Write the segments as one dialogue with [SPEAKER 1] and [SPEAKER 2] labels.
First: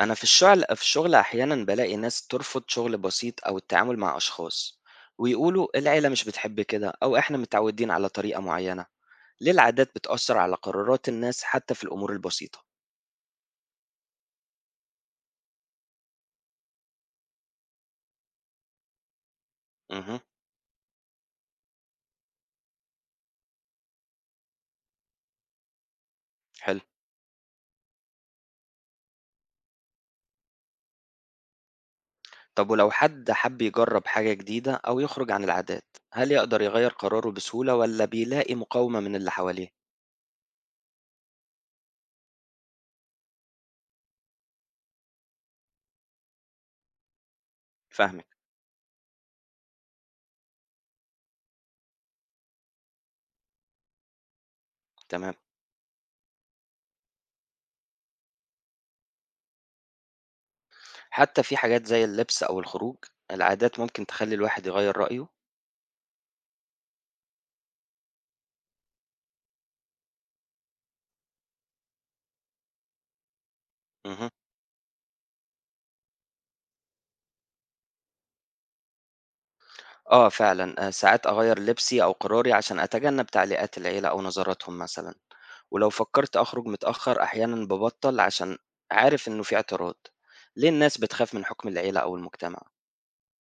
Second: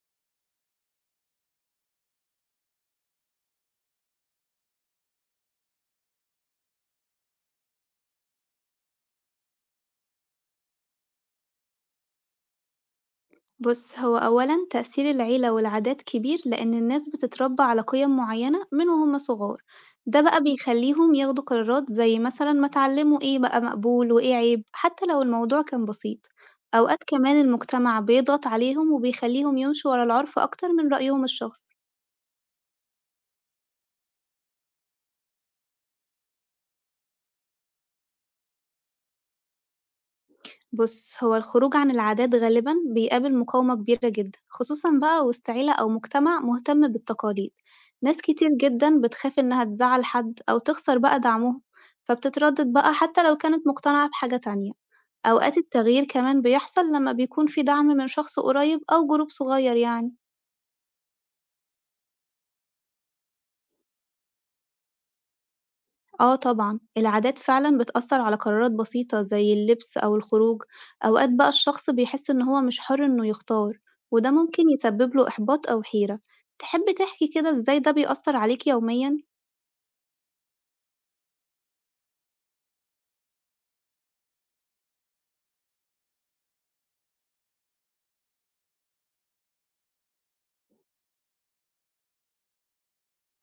[SPEAKER 1] أنا في الشغل أحيانا بلاقي ناس ترفض شغل بسيط أو التعامل مع أشخاص، ويقولوا العيلة مش بتحب كده أو إحنا متعودين على طريقة معينة. ليه العادات بتأثر على قرارات الناس حتى في الأمور البسيطة؟
[SPEAKER 2] بص، هو أولا تأثير العيلة والعادات كبير لأن الناس بتتربى على قيم معينة من وهم صغار.
[SPEAKER 1] امم
[SPEAKER 2] ده بقى بيخليهم ياخدوا قرارات زي مثلا ما اتعلموا ايه بقى مقبول وايه عيب، حتى لو الموضوع كان بسيط.
[SPEAKER 1] حلو.
[SPEAKER 2] أوقات كمان المجتمع بيضغط عليهم وبيخليهم يمشوا ورا العرف أكتر من رأيهم الشخصي.
[SPEAKER 1] طب ولو حد حب يجرب حاجة جديدة أو يخرج عن العادات، هل يقدر يغير قراره بسهولة ولا بيلاقي مقاومة من اللي حواليه؟
[SPEAKER 2] بُص، هو الخروج عن العادات غالبًا بيقابل مقاومة كبيرة جدًا، خصوصًا بقى وسط عيلة أو مجتمع مهتم بالتقاليد. ناس
[SPEAKER 1] فاهمك.
[SPEAKER 2] كتير جدًا بتخاف إنها تزعل حد أو تخسر بقى دعمهم، فبتتردد بقى حتى لو كانت مقتنعة بحاجة تانية.
[SPEAKER 1] تمام.
[SPEAKER 2] أوقات التغيير كمان بيحصل لما بيكون في دعم من شخص قريب أو جروب صغير يعني.
[SPEAKER 1] حتى في حاجات زي اللبس أو الخروج، العادات ممكن تخلي الواحد يغير رأيه؟
[SPEAKER 2] آه طبعًا، العادات فعلًا بتأثّر على قرارات بسيطة زي اللبس أو الخروج، أوقات بقى الشخص بيحس إن هو مش حر إنه يختار،
[SPEAKER 1] مهم.
[SPEAKER 2] وده ممكن يسبب له إحباط أو حيرة. تحب تحكي كده إزاي ده بيأثّر عليك يوميًا؟
[SPEAKER 1] آه فعلًا، ساعات أغيّر لبسي أو قراري عشان أتجنب تعليقات العيلة أو نظراتهم مثلًا، ولو فكّرت أخرج متأخّر أحيانًا بابطّل عشان عارف إنه في اعتراض، ليه الناس بتخاف من حُكم العيلة أو المجتمع؟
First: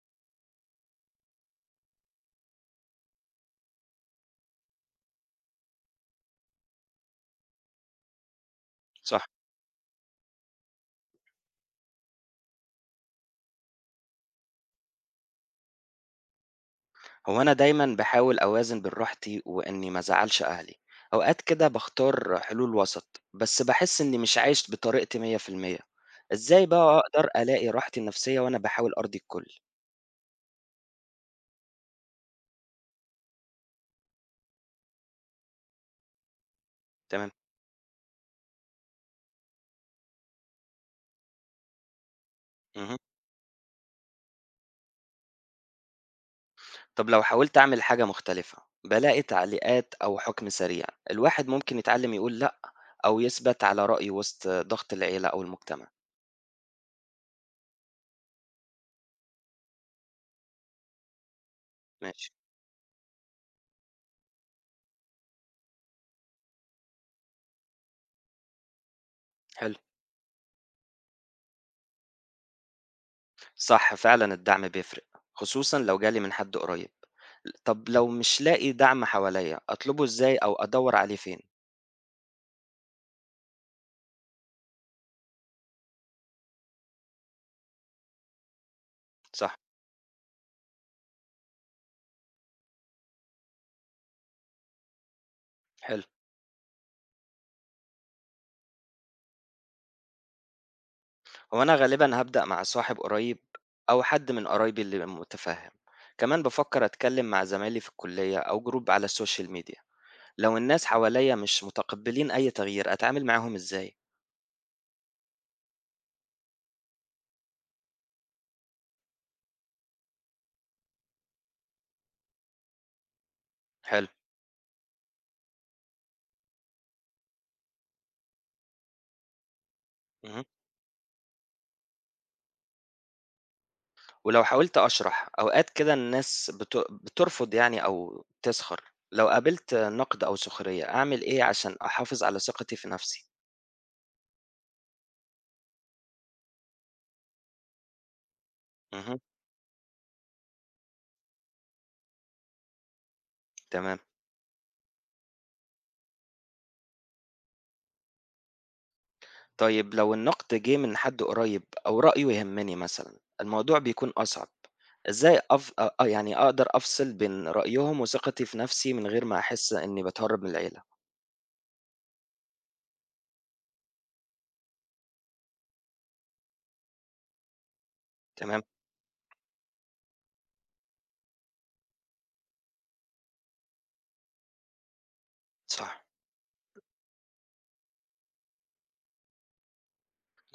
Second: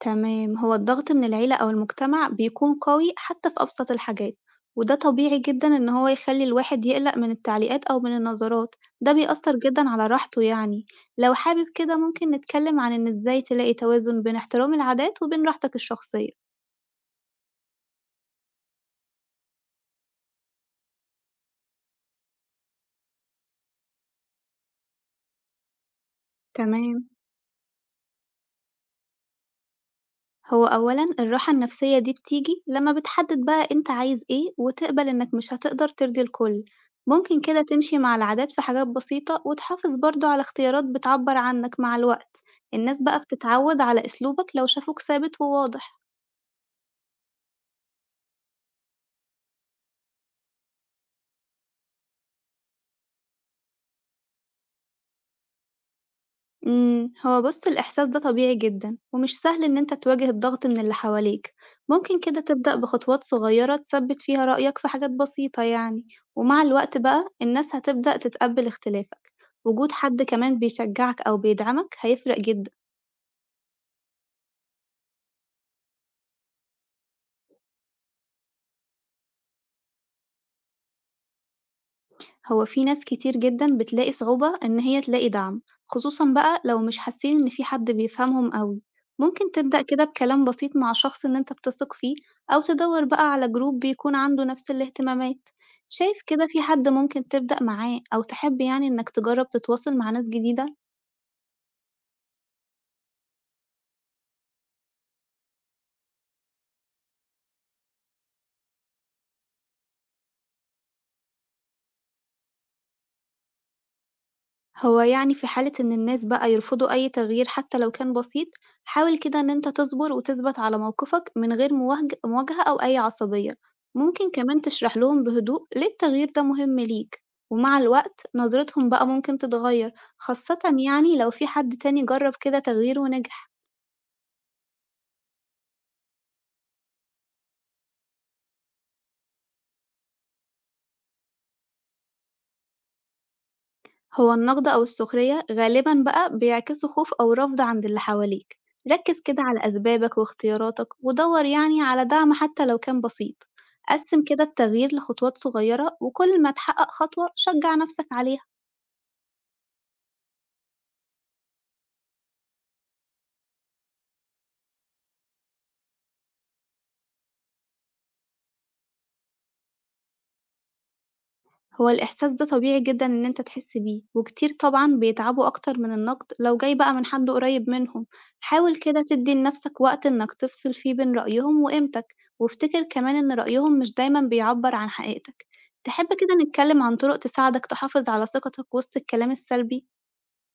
[SPEAKER 2] تمام، هو الضغط من العيلة أو المجتمع بيكون قوي حتى في أبسط الحاجات، وده طبيعي جدًا إن هو يخلّي الواحد يقلق من التعليقات أو من النظرات، ده
[SPEAKER 1] صح،
[SPEAKER 2] بيأثّر جدًا على راحته يعني. لو حابب كده ممكن نتكلم عن إن إزاي تلاقي توازن بين احترام العادات وبين راحتك الشخصية.
[SPEAKER 1] هو أنا دايمًا باحاول أوازن بين راحتي وإني ما أزعّلش أهلي، أوقات كده باختار حلول وسط، بس باحس إني مش عايش بطريقتي 100%، إزاي بقى
[SPEAKER 2] تمام،
[SPEAKER 1] أقدر ألاقي راحتي النفسية وأنا باحاول أرضي الكل؟
[SPEAKER 2] هو أولا الراحة النفسية دي بتيجي لما بتحدد بقى أنت عايز إيه وتقبل إنك مش هتقدر ترضي الكل.
[SPEAKER 1] تمام،
[SPEAKER 2] ممكن كده تمشي مع العادات في حاجات بسيطة وتحافظ برضه على اختيارات بتعبر عنك مع الوقت.
[SPEAKER 1] اهم.
[SPEAKER 2] الناس بقى بتتعود على أسلوبك لو شافوك ثابت وواضح.
[SPEAKER 1] طب لو حاولت أعمل حاجة مختلفة، بالاقي تعليقات أو حكم سريع، الواحد ممكن يتعلم يقول لأ أو يثبت على رأيه وسط ضغط العيلة أو المجتمع.
[SPEAKER 2] هو بُص الإحساس ده طبيعي جدًا، ومش سهل إن أنت تواجه الضغط من اللي حواليك، ممكن
[SPEAKER 1] ماشي.
[SPEAKER 2] كده تبدأ بخطوات صغيرة تثبِّت فيها رأيك في حاجات بسيطة يعني، ومع الوقت بقى الناس هتبدأ تتقبل اختلافك،
[SPEAKER 1] حلو.
[SPEAKER 2] وجود حد كمان بيشجعك أو بيدعمك هيفرق جدًا.
[SPEAKER 1] صح، فعلا الدعم بيفرق، خصوصا لو جالي من حد قريب. طب لو مش لاقي دعم حواليا، أطلبه إزاي أو أدور عليه فين؟
[SPEAKER 2] هو في ناس كتير جدًا بتلاقي صعوبة إن هي تلاقي دعم، خصوصًا بقى لو مش حاسين إن في حد بيفهمهم أوي، ممكن
[SPEAKER 1] صح.
[SPEAKER 2] تبدأ كده بكلام بسيط مع شخص إن أنت بتثق فيه، أو تدوّر بقى على جروب بيكون عنده نفس الاهتمامات.
[SPEAKER 1] حلو.
[SPEAKER 2] شايف كده في حد ممكن تبدأ معاه أو تحب يعني إنك تجرب تتواصل مع ناس جديدة؟
[SPEAKER 1] هو أنا غالبا هبدأ مع صاحب قريب أو حد من قرايبي اللي متفهم. كمان بفكر أتكلم مع زمايلي في الكلية أو جروب على السوشيال ميديا. لو الناس حواليّا مش متقبلين أي تغيير، أتعامل معاهم إزاي؟
[SPEAKER 2] هو يعني في حالة إن الناس بقى يرفضوا أي تغيير حتى لو كان بسيط، حاول كده إن أنت تصبر وتثبت على موقفك من غير مواجهة أو أي عصبية،
[SPEAKER 1] حلو.
[SPEAKER 2] ممكن كمان تشرح لهم بهدوء ليه التغيير ده مهم ليك، ومع الوقت نظرتهم بقى ممكن تتغير،
[SPEAKER 1] اهم.
[SPEAKER 2] خاصة يعني لو في حد تاني جرب كده تغيير ونجح.
[SPEAKER 1] ولو حاولت أشرح، أوقات كده الناس بترفض يعني أو تسخر، لو قابلت نقد أو سخرية، أعمل إيه عشان أحافظ على ثقتي في نفسي؟
[SPEAKER 2] هو النقد أو السخرية غالبًا بقى بيعكسوا خوف أو رفض عند اللي حواليك،
[SPEAKER 1] اهم.
[SPEAKER 2] ركز كده على أسبابك واختياراتك ودور يعني على دعم حتى لو كان بسيط،
[SPEAKER 1] تمام.
[SPEAKER 2] قسم كده التغيير لخطوات صغيرة وكل ما تحقق خطوة شجع نفسك عليها.
[SPEAKER 1] طيب لو النقد جه من حد قريب أو رأيه يهمني مثلًا، الموضوع بيكون أصعب، إزاي يعني أقدر أفصل بين رأيهم وثقتي في نفسي من غير ما أحس إني باتهرب من العيلة؟
[SPEAKER 2] هو الإحساس ده طبيعي جدًا إن أنت تحس بيه، وكتير طبعًا بيتعبوا أكتر من النقد لو جاي بقى من حد قريب منهم،
[SPEAKER 1] تمام.
[SPEAKER 2] حاول كده تدّي لنفسك وقت إنك تفصل فيه بين رأيهم وقيمتك، وافتكر كمان إن رأيهم مش دايمًا بيعبّر عن حقيقتك.
[SPEAKER 1] صح.
[SPEAKER 2] تحب كده نتكلم عن طرق تساعدك تحافظ على ثقتك وسط الكلام السلبي؟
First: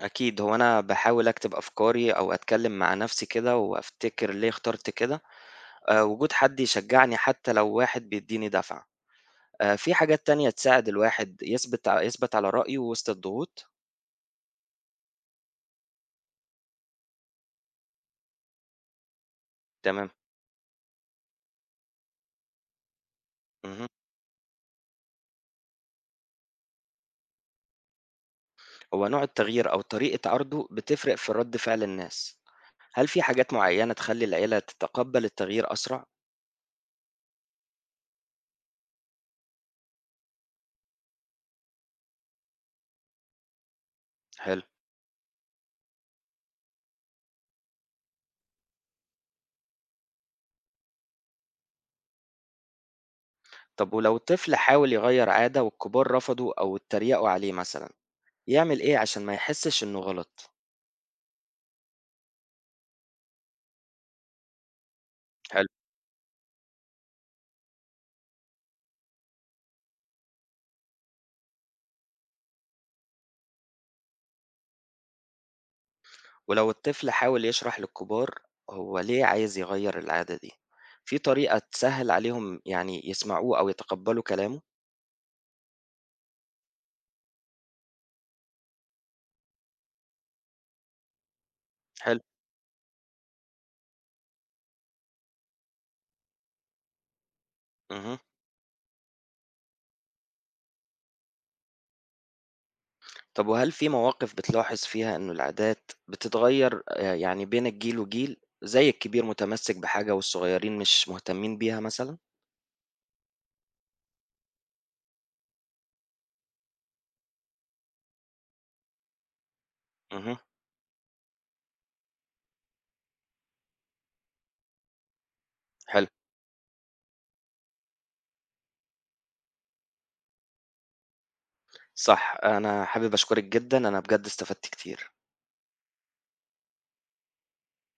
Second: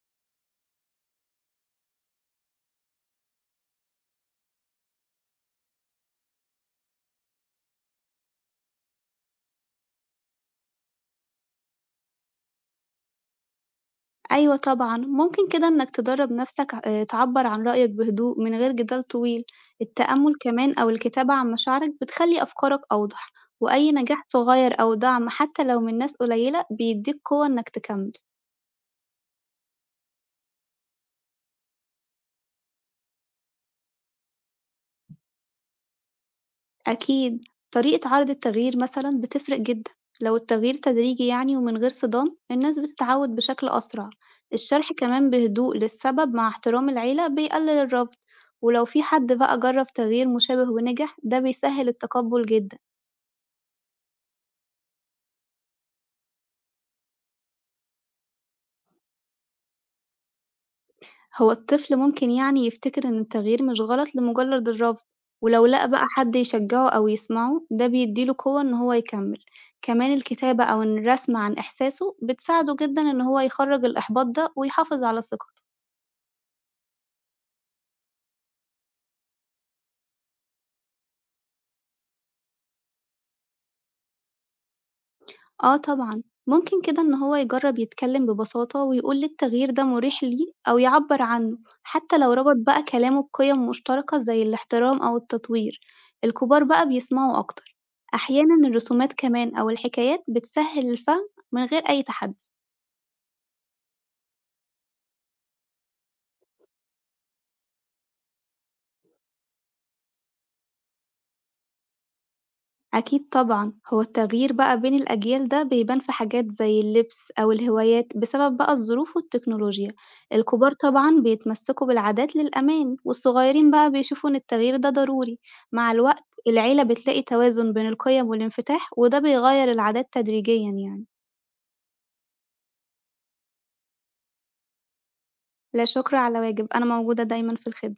[SPEAKER 1] أكيد، هو أنا باحاول أكتب أفكاري أو أتكلّم مع نَفْسي كده وأفتكر ليه اخترت كده، وجود حد يشجّعني حتى لو واحد بيدّيني دَفعة. في حاجات تانية تساعد الواحد يثبت يثبت على رأيه وسط الضغوط؟
[SPEAKER 2] أيوه طبعًا، ممكن كده إنك تدرّب نَفْسك ع تعبّر عن رأيك بهدوء من غير جدال طويل،
[SPEAKER 1] تمام.
[SPEAKER 2] التأمُّل كمان أو الكتابة عن مشاعرك بتخلّي أفكارك أوضح،
[SPEAKER 1] اهم.
[SPEAKER 2] وأي نجاح صغير أو دعم حتى لو من ناس قليلة بيدّيك قوة إنك تكمّل.
[SPEAKER 1] هو نوع التغيير أو طريقة عرضه بتفرق في رَد فعل الناس. هل في حاجات معيّنة تخلّي العيلة تتقبّل التغيير أسرع؟
[SPEAKER 2] أكيد، طريقة عرض التغيير مثلًا بتفرق جدًا، لو التغيير تدريجي يعني ومن غير صدام الناس بتتعود بشكل أسرع،
[SPEAKER 1] حلو.
[SPEAKER 2] الشرح كمان بهدوء للسبب مع احترام العيلة بيقلل الرفض، ولو في حد بقى جرب تغيير مشابه ونجح ده بيسهل التقبل جدًا.
[SPEAKER 1] طب ولو طفل حاول يغيّر عادة والكبار رفضوا أو اتّريقوا عليه مثلًا، يعمل إيه عشان ما يحسّش إنه غلط؟
[SPEAKER 2] هو الطفل ممكن يعني يفتكر إن التغيير مش غلط لمجرد الرفض، ولو
[SPEAKER 1] حلو.
[SPEAKER 2] لقى بقى حد يشجعه أو يسمعه ده بيديله قوة إن هو يكمل، كمان الكتابة أو الرسم عن إحساسه بتساعده جدا إن هو يخرج الإحباط ده ويحافظ على ثقته.
[SPEAKER 1] ولو الطفل حاول يشرح للكبار هو ليه عايز يغير العادة دي، في طريقة تسهل عليهم يعني يسمعوه أو يتقبلوا كلامه؟
[SPEAKER 2] آه طبعًا، ممكن كده إن هو يجرّب يتكلّم ببساطة ويقول ليه التغيير ده مُريح ليه أو يعبّر عنه، حتى
[SPEAKER 1] حلو.
[SPEAKER 2] لو ربط بقى كلامه بقيم مشتركة زي الاحترام أو التطوير، الكبار بقى بيسمعوا أكتر،
[SPEAKER 1] اهم.
[SPEAKER 2] أحيانًا الرسومات كمان أو الحكايات بتسهّل الفهم من غير أي تحدي.
[SPEAKER 1] طب وهل في مواقف بتلاحظ فيها إنه العادات بتتغير يعني بين الجيل وجيل، زي الكبير متمسك بحاجة والصغيرين مش مهتمين بيها مثلا؟
[SPEAKER 2] أكيد طبعًا، هو التغيير بقى بين الأجيال ده بيبان في حاجات زي اللبس أو الهوايات بسبب بقى الظروف والتكنولوجيا،
[SPEAKER 1] اهم.
[SPEAKER 2] الكبار طبعًا بيتمسكوا بالعادات للأمان والصغيرين بقى بيشوفوا إن التغيير ده ضروري، مع
[SPEAKER 1] حلو.
[SPEAKER 2] الوقت العيلة بتلاقي توازن بين القيم والانفتاح وده بيغير العادات تدريجيًا يعني.
[SPEAKER 1] صح، أنا حابب أشكرك جدا، أنا بجد استفدت كتير.
[SPEAKER 2] لا شكر على واجب، أنا موجودة دايمًا في الخدمة.